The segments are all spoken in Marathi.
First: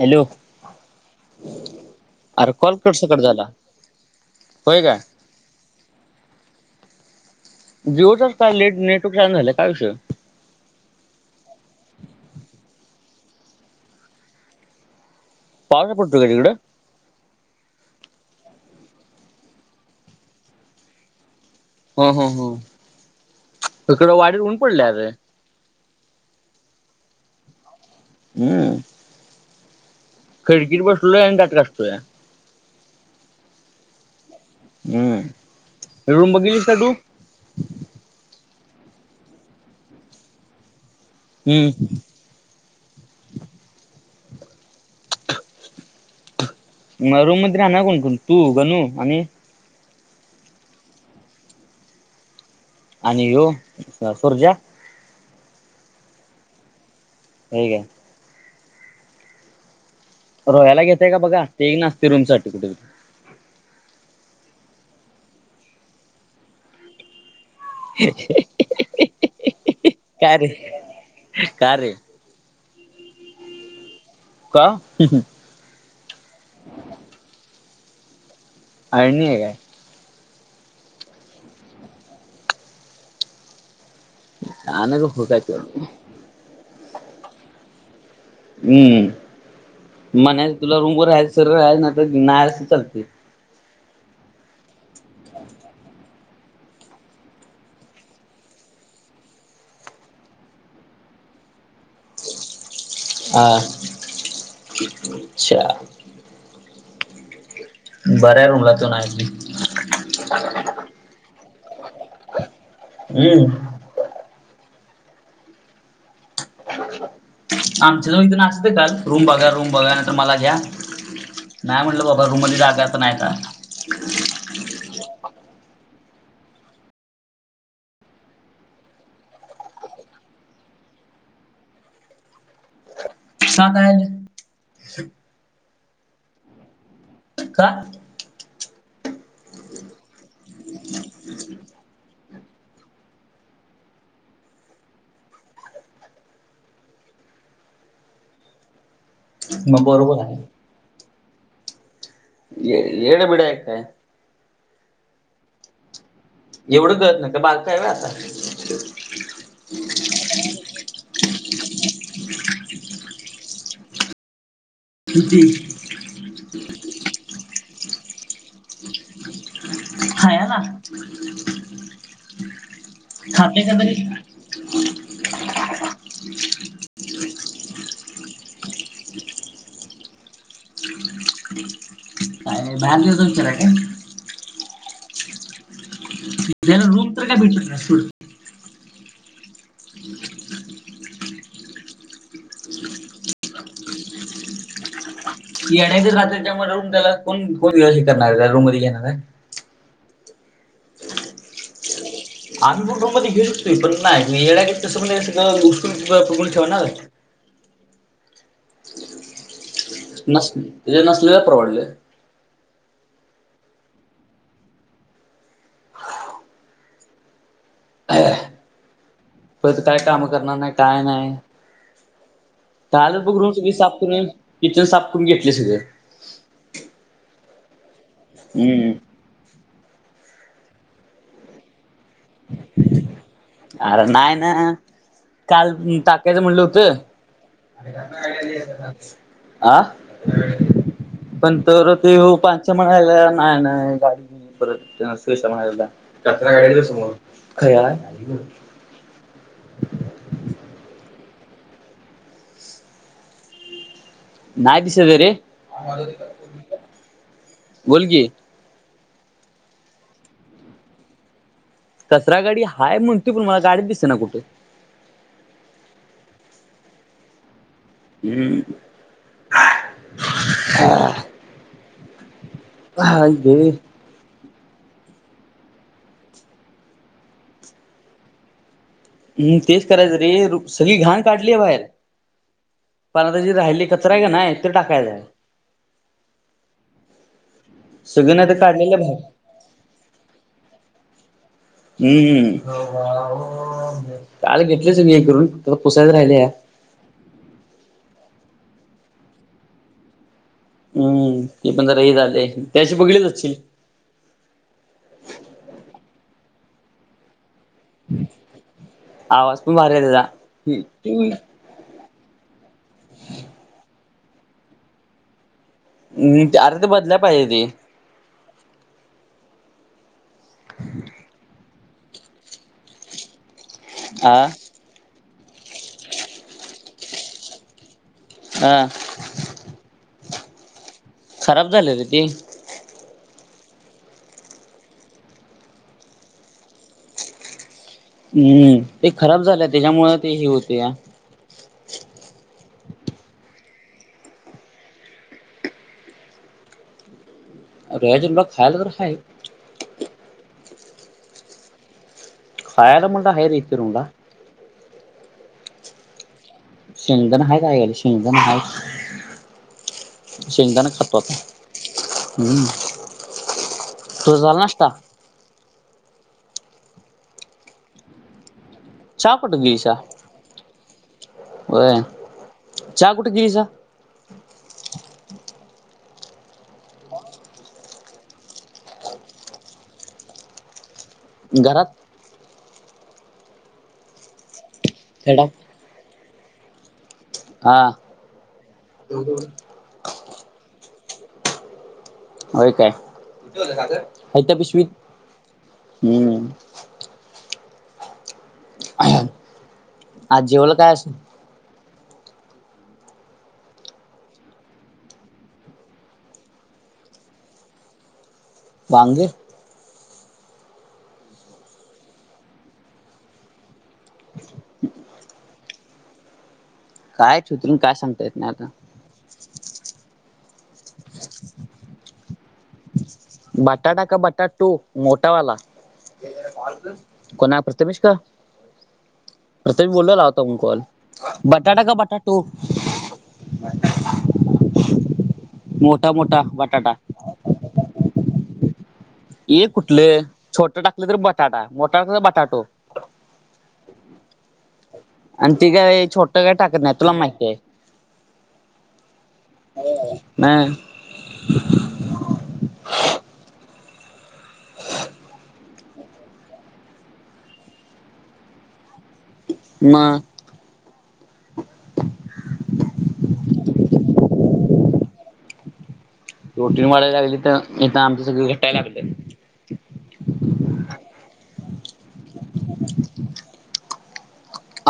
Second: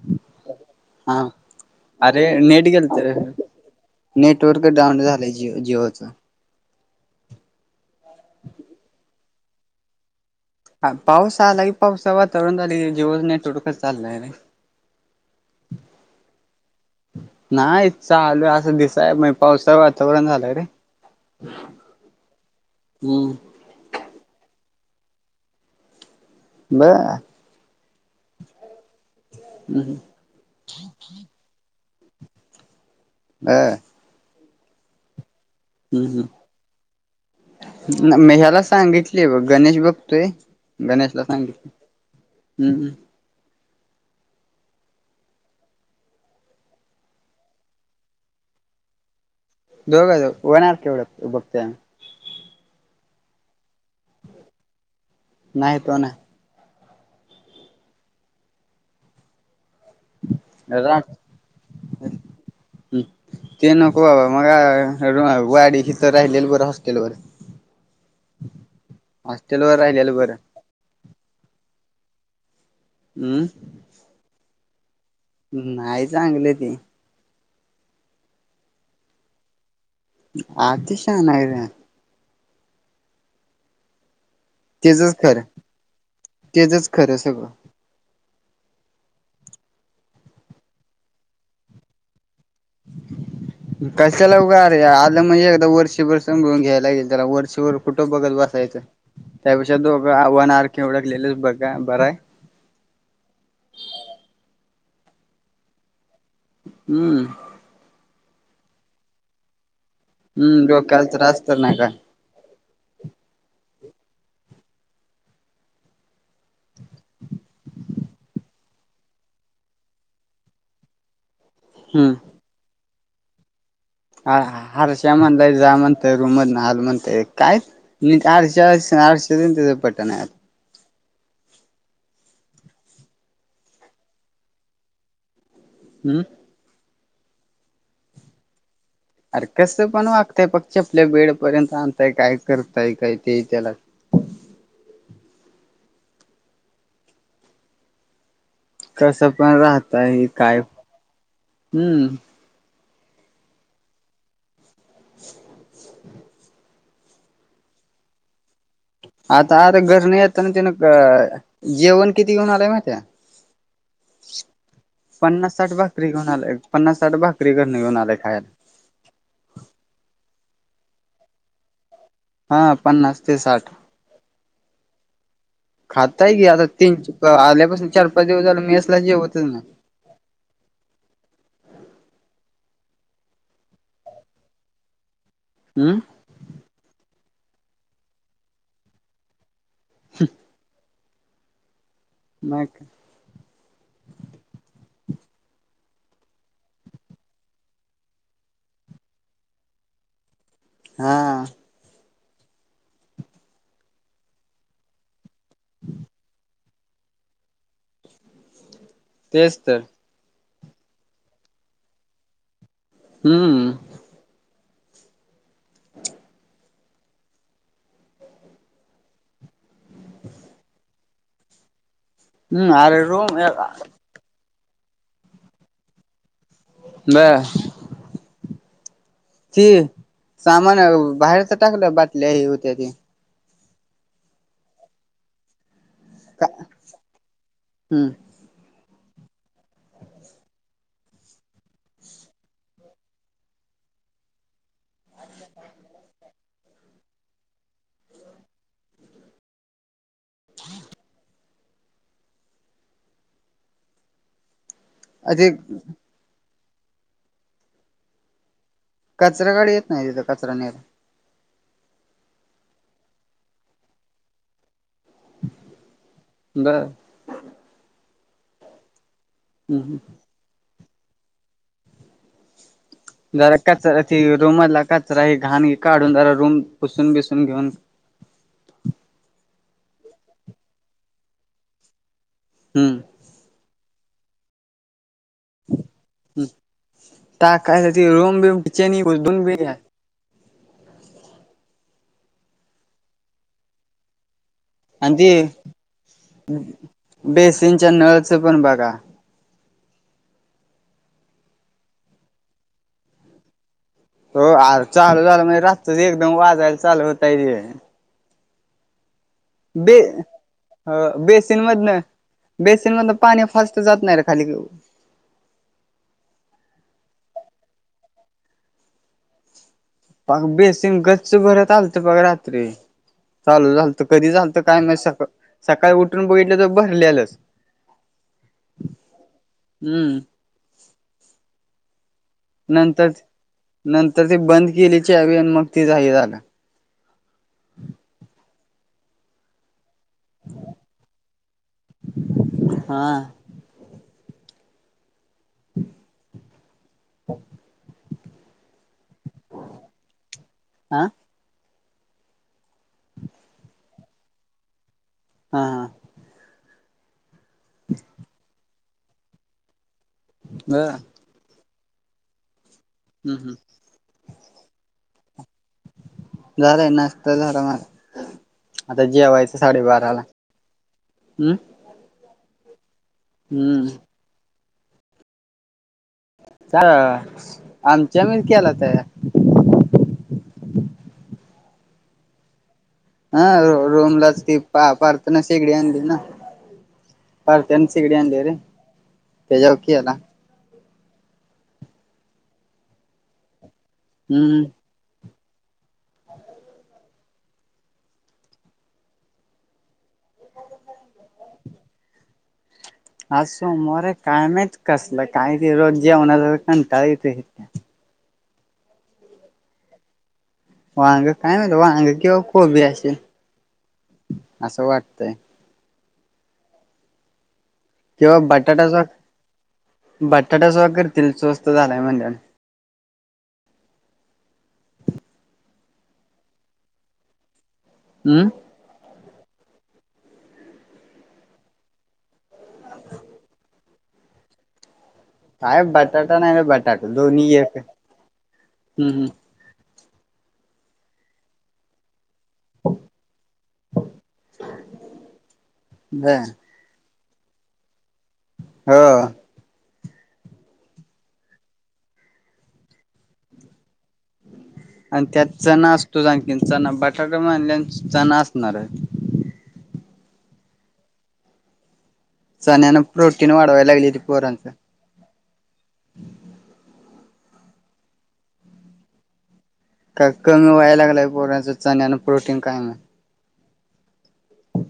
हॅलो हा अरे नेट कॉल गेलत कट रे सकट झाला नेटवर्क होय काय डाऊन झालंय जि जिओच जिओच का लेट नेटवर्क चालू झालं काय विषय आहे हा पाऊस आला की पाऊसाच वातावरण झाली की जिओच नेटवर्क चालत नाही पाऊस पडतोय का तिकडे नाही चालू आहे असं दिसय मग पावसाच वातावरण झालंय रे [inaudible] ह ह ह हम्म. इकडं वाडीत ऊन पडलय अरे बरं हम्म ह खिडकीत बसलोय आणि दाट घासतोय हा हम्म हम्म रूम बघितलीस का तु मी ह्याला सांगितली बघ गणेश बघतोय गणेशला सांगित हम्म हम्म हम्म मग रूम मध्ये राहणार कोणकोण तू गणू आणि दोघ होणार केवढ बघत आणि ह्ये सुरज्या नाही तो नाही. होय काय रोयाला घेताय राख का बघा ते नाचतय रुमसाठी कुठे ते नको बाबा मग वाडी इथ राहिलेल बरं हॉस्टेल वर. हा हा हॉस्टेलवर राहिलेलं का बरं. रे का रे? हम्म. का? नाही चांगली ती. अळणीय काय? अतिशाना आहे र. अन तेजच हो काय खरं तर तेजज खरं सगळं. हम्म म्हणायच तुला रुमवर राहायचं सरळ राहायचं नाही तर नाही आलास तरी चालतंय. [inaudible] कशाला उग अरे आलं म्हणजे एकदा वर्षभर सांभाळून घ्यायला लागेल त्याला वर्षभर कुठ बघत बसायचं त्यापेक्षा दोघ आर वन आर के हुडकलेलेच बघा बराय. आ च्छा. हम्म. बरं आहे रुमला तो नाही ते. हम्म डोक्याला त्रास तर नाही काय. हम्म आमच्या‌‌ जवळ इथे नाचत येत्यात रूम बघा रूम बघा नाही तर मला घ्या नाही म्हटलं हम्म बाबा रूममध्ये जागाच नाही आता. ह हा हर्षा म्हणलाय जा म्हणतोय रुममधन हाल म्हणतोय काय. नीट हर्षा असणा हर्षाच आणि त्यांचं पटनाय. [unintelligible] हम्म. का? अर कसं पण वागतंय चपल्या बेडपर्यंत आणताय काय करतय काय ते त्याला. कसं पण मग राहताय् बरोबर हे आहे काय हम्म. ये येडबीड आहे का काय? [inaudible] एवढं कळत नाही काय बारक आहे होय आता. आता आर घरण येताना तेन क जेवण किती घेऊन आलंय माहितीय का? पन्नास साठ भाकरी घेऊन आलय पन्नास साठ भाकरी घरन घेऊन आलय् खायला. खायायला हा पन्नास ते खातय साठ काय तरी. [inaudible] खाताय की आता तीन आल्यापासून चार पाच दिवस झाले मेस ला जेवतच नाही. [inaudible] अ न [unintelligible] हम्म. त्याला रूम तर काय भेटत नाही सोड. हम्म नाही क येड्या ग राहतय त्यामुळे रूम त्याला कोण कोण हे करणाराय रूममध्ये घेणार आहे. हा. आम्ही पण रूम मध्ये घेऊ शकतोय पण नाही म येड्यागत कसं पण हे सगळ उसकून कोंबून ठेवणार. तेच तर. नस तित नसलेल परवडलं. हम्म. परत काय काम करणार नाही काय न्हाय. हम्म अरे कालच रोम बघ रूम सगळी साफ करून किचन साफ करून घेतल सगळ. ब. हम्म. ती सामान बाहेर च टाकलं बाटल्या हे होत्या ती. अर नाही ना काल टाक कायच का म्हणलं होत हम्म आ [unintelligible] पण तर ते हो पाचशे मणाला नाही ना गाडी पर त्यां स म्हणा रात्र गाड ख [inaudible] हम नाही दिसल रे ते बोल की कचरा गाडी येत नाही तिथं कचरा न्यायला कचरा गाडी हाय म्हणतोय पण मला गाडीतच दिसेना कुठे बर हम् हम् हम [inaudible] हा घे जरा कचरा ते रूमधला कचरा हे घाण काढून जरा रूम पुसून बिसून घेऊन हम तेच करायचं रे सगळी घाण काढली आहे बाहेर हम्म पण आता जी राहिलेला कचरा आहे का नाही ते टाकायचं सगळं नाही तर काढलेलं बाहेर [inaudible] हम्मम काल घेतलेच मी आणि हे करून पण पुसायचं राहिलंय बेसीनच्या नळचं पण बघा हम्म ती पण जरा हे झालाय त्यादिवशी बघितलंच असशील हो आर चालू झालं म्हणजे राततच एकदम वाजायला चालू होतय् ह् बे अ त्याचा बेसीन मधन बेसन म तर पाणी फस्तता जात नाही रे खाली मि अर्थ बदल्या पाहिजे ती पग बेसंग गच्च भरत आलत बघ रात्री चालू झालत कधी हा झालत काय माहिती सका सकाळी उठून बघितलं तर भरलेलंच हा हम्म खराब झाले त ती नंतर नंतर ते बंद केलेचे चावी मग ते जाहीर झालं हम्म ते खराब झालं त्याच्यामुळ ते ही होते या हा [inaudible] रज लो खायला तर खाय हा खायला म्हंटल तर हाय रे हिथे रूम ला हा हा शेंगदाण आहे बाहेर शेंगदाण आहे शेंगदाण बर संपव हम्म हं हं तू झाल नाष्टा झालाय नाश्ता झाला माझा आता चहा जेवायचं कुठं साडेबाराला हम्म वय चहा कुठ गिलीस हम्म आमच्या मिर केला होता घरात हा र रोमलाच ती पा पारताना खेडा शेगडी आणली ना परत्याने हा शेगडी आणलीय रे त्याचावर केला होय कायता हम्म पिशवी हम्म आज जेवायला का अस सोमवार काय माहीत कसलं कायती रोज जेवणा चा कंटाळा येतोय वांगे वांग काय म्हणत वांग किंवा कोबी असेल असं वाटतय. काय चित्रुन काय सांगता येत किंवा नाही आता बटाटा बटाटाचा कर कि स्वस्त झालाय य्हणत्यात. बटाटा का बटाटू मोठा वाला कोणाब? तमिष्कर हम्म. प्रथमेश बोलला होता कॉल बटाटा का बटाटू? काय मोठा बटाटा मोठा नाही बटाटा बटाटू दोनही एक हम् हम्. ये कुठलं छोट टाकलं तर बटाटा मोठा टाकला तर बटाटो. आणि ती काय छोटं बर काय टाकत नाही तुला माहिती आहे. हो. नाही आणि त्यात चणा असतो जाखीन चणा बटाटा मनल्यान चणा असणार आहे. मग? [inaudible] चण्यान प्रोटीन वाढवायला लागली त पोरांचं. प्रोटीन वाढायला लागली तर आमचं सगळं घटायला लागलं. का कमी व्हाय लागलाय पोराच चण्यान प्रोटीन काय माहित?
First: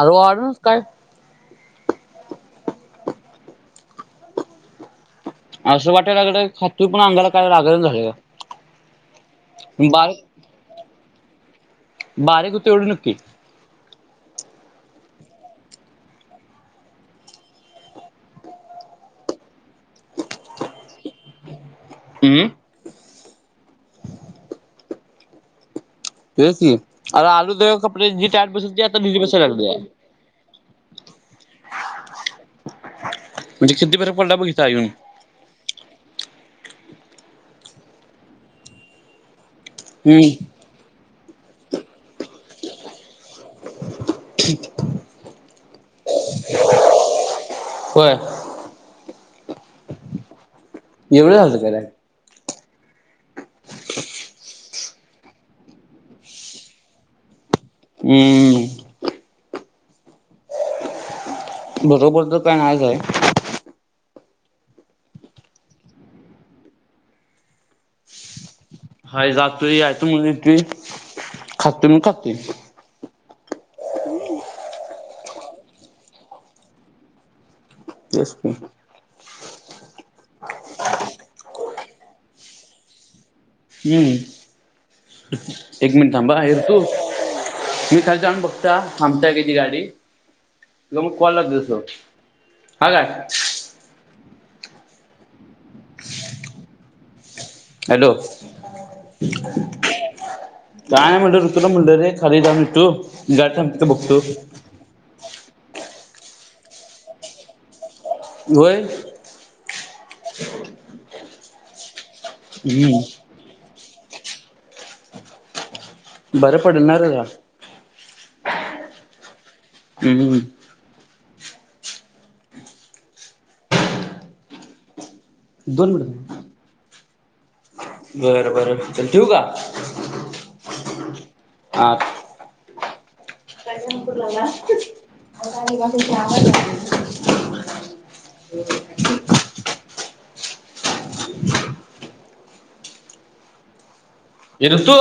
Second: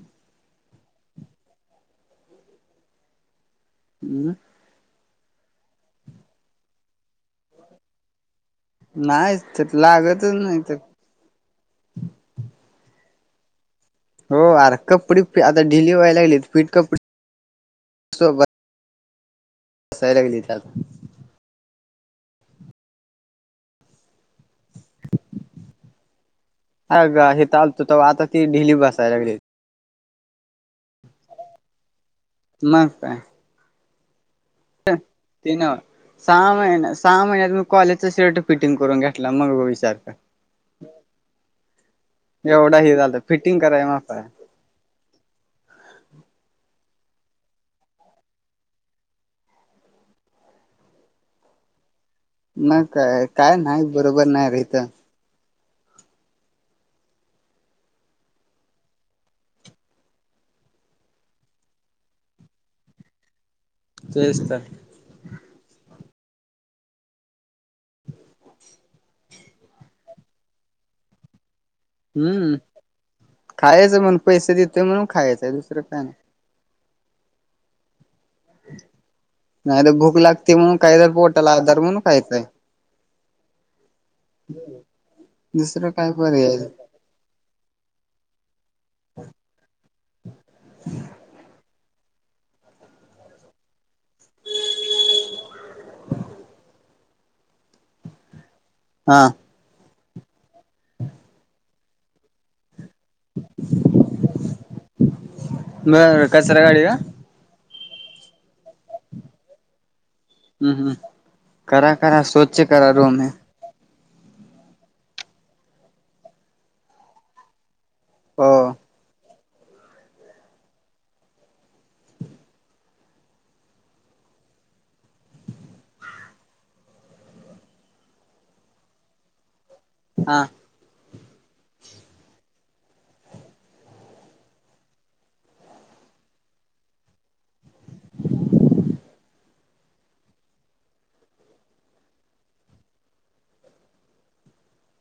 अजून वाढल नाहीस काय? हम्म [inaudible] असं वाटयला लागलं खातू पण अंगाला काय लागनाच झालंय का. नाहीच त लागतच नाही तर. बारिक हुतोय एवढ नक्की. हो आर, कपडे आता ढिली व्हायला लागली आहेत. फिट कपडे.. सोब हसाय लागली त्या अम्म... तेच कि अग अरे, आलो हित की आलतो तवा कपडे आता जी टाईट बसत होती. ती आता बसायला ढिली लागलीत बसाय लागल्या. [inaudible] मग काय? म्हणजे किती वेर पडला बघितताई [unintelligible] ते नव्ह सहा महिन सहा महिन्यात, मी कॉलेजच शर्टर फिटिंग करून घेतला मग. ार हम्म एवढा ही झालाय फिटिंग करायच्या मापाचा. ठीक. होय. एवढं झालतं काय? मग काय काय नाही बरोबर नाही रे हीत. हम्ममम. बरोबर, तर पॅन आहेच आहे. शिस्तात. हाय जातोय आय त म्हेत [unintelligible] हम्म, खायचं म्हण पैसे देतोय म्हणून खायचंय दुसरं काय नाही. जसे मी नाही तर भूक लागते, म्हणून काही तरर पोटला आदार म्हणून खायचंय. हम्म.. दुसरं एक काय मिनट थांबा हा पर्याय येतो. मी खाली जाऊन बघतो. थांबत्या का ती गाडी तू मग कॉलला दिसल हा काय. हॅलो? हा काय म्हणत होतो? म्हणलं रे, खाली जाउन येतो, गाडी थांबल्या का बघतो. बर, कचरा गाडी का? होय. हम्म हम्म, करा-करा स्वच्छ करा रूम हम्म बरं पडणार? [unintelligible] हो. हम्म्म्ं. दोन मिनट. बर बर, चल ठेऊ का? हा. [unintelligible] हा. [unintelligible] [inaudible] ओम. [unintelligible] ए ऋतू.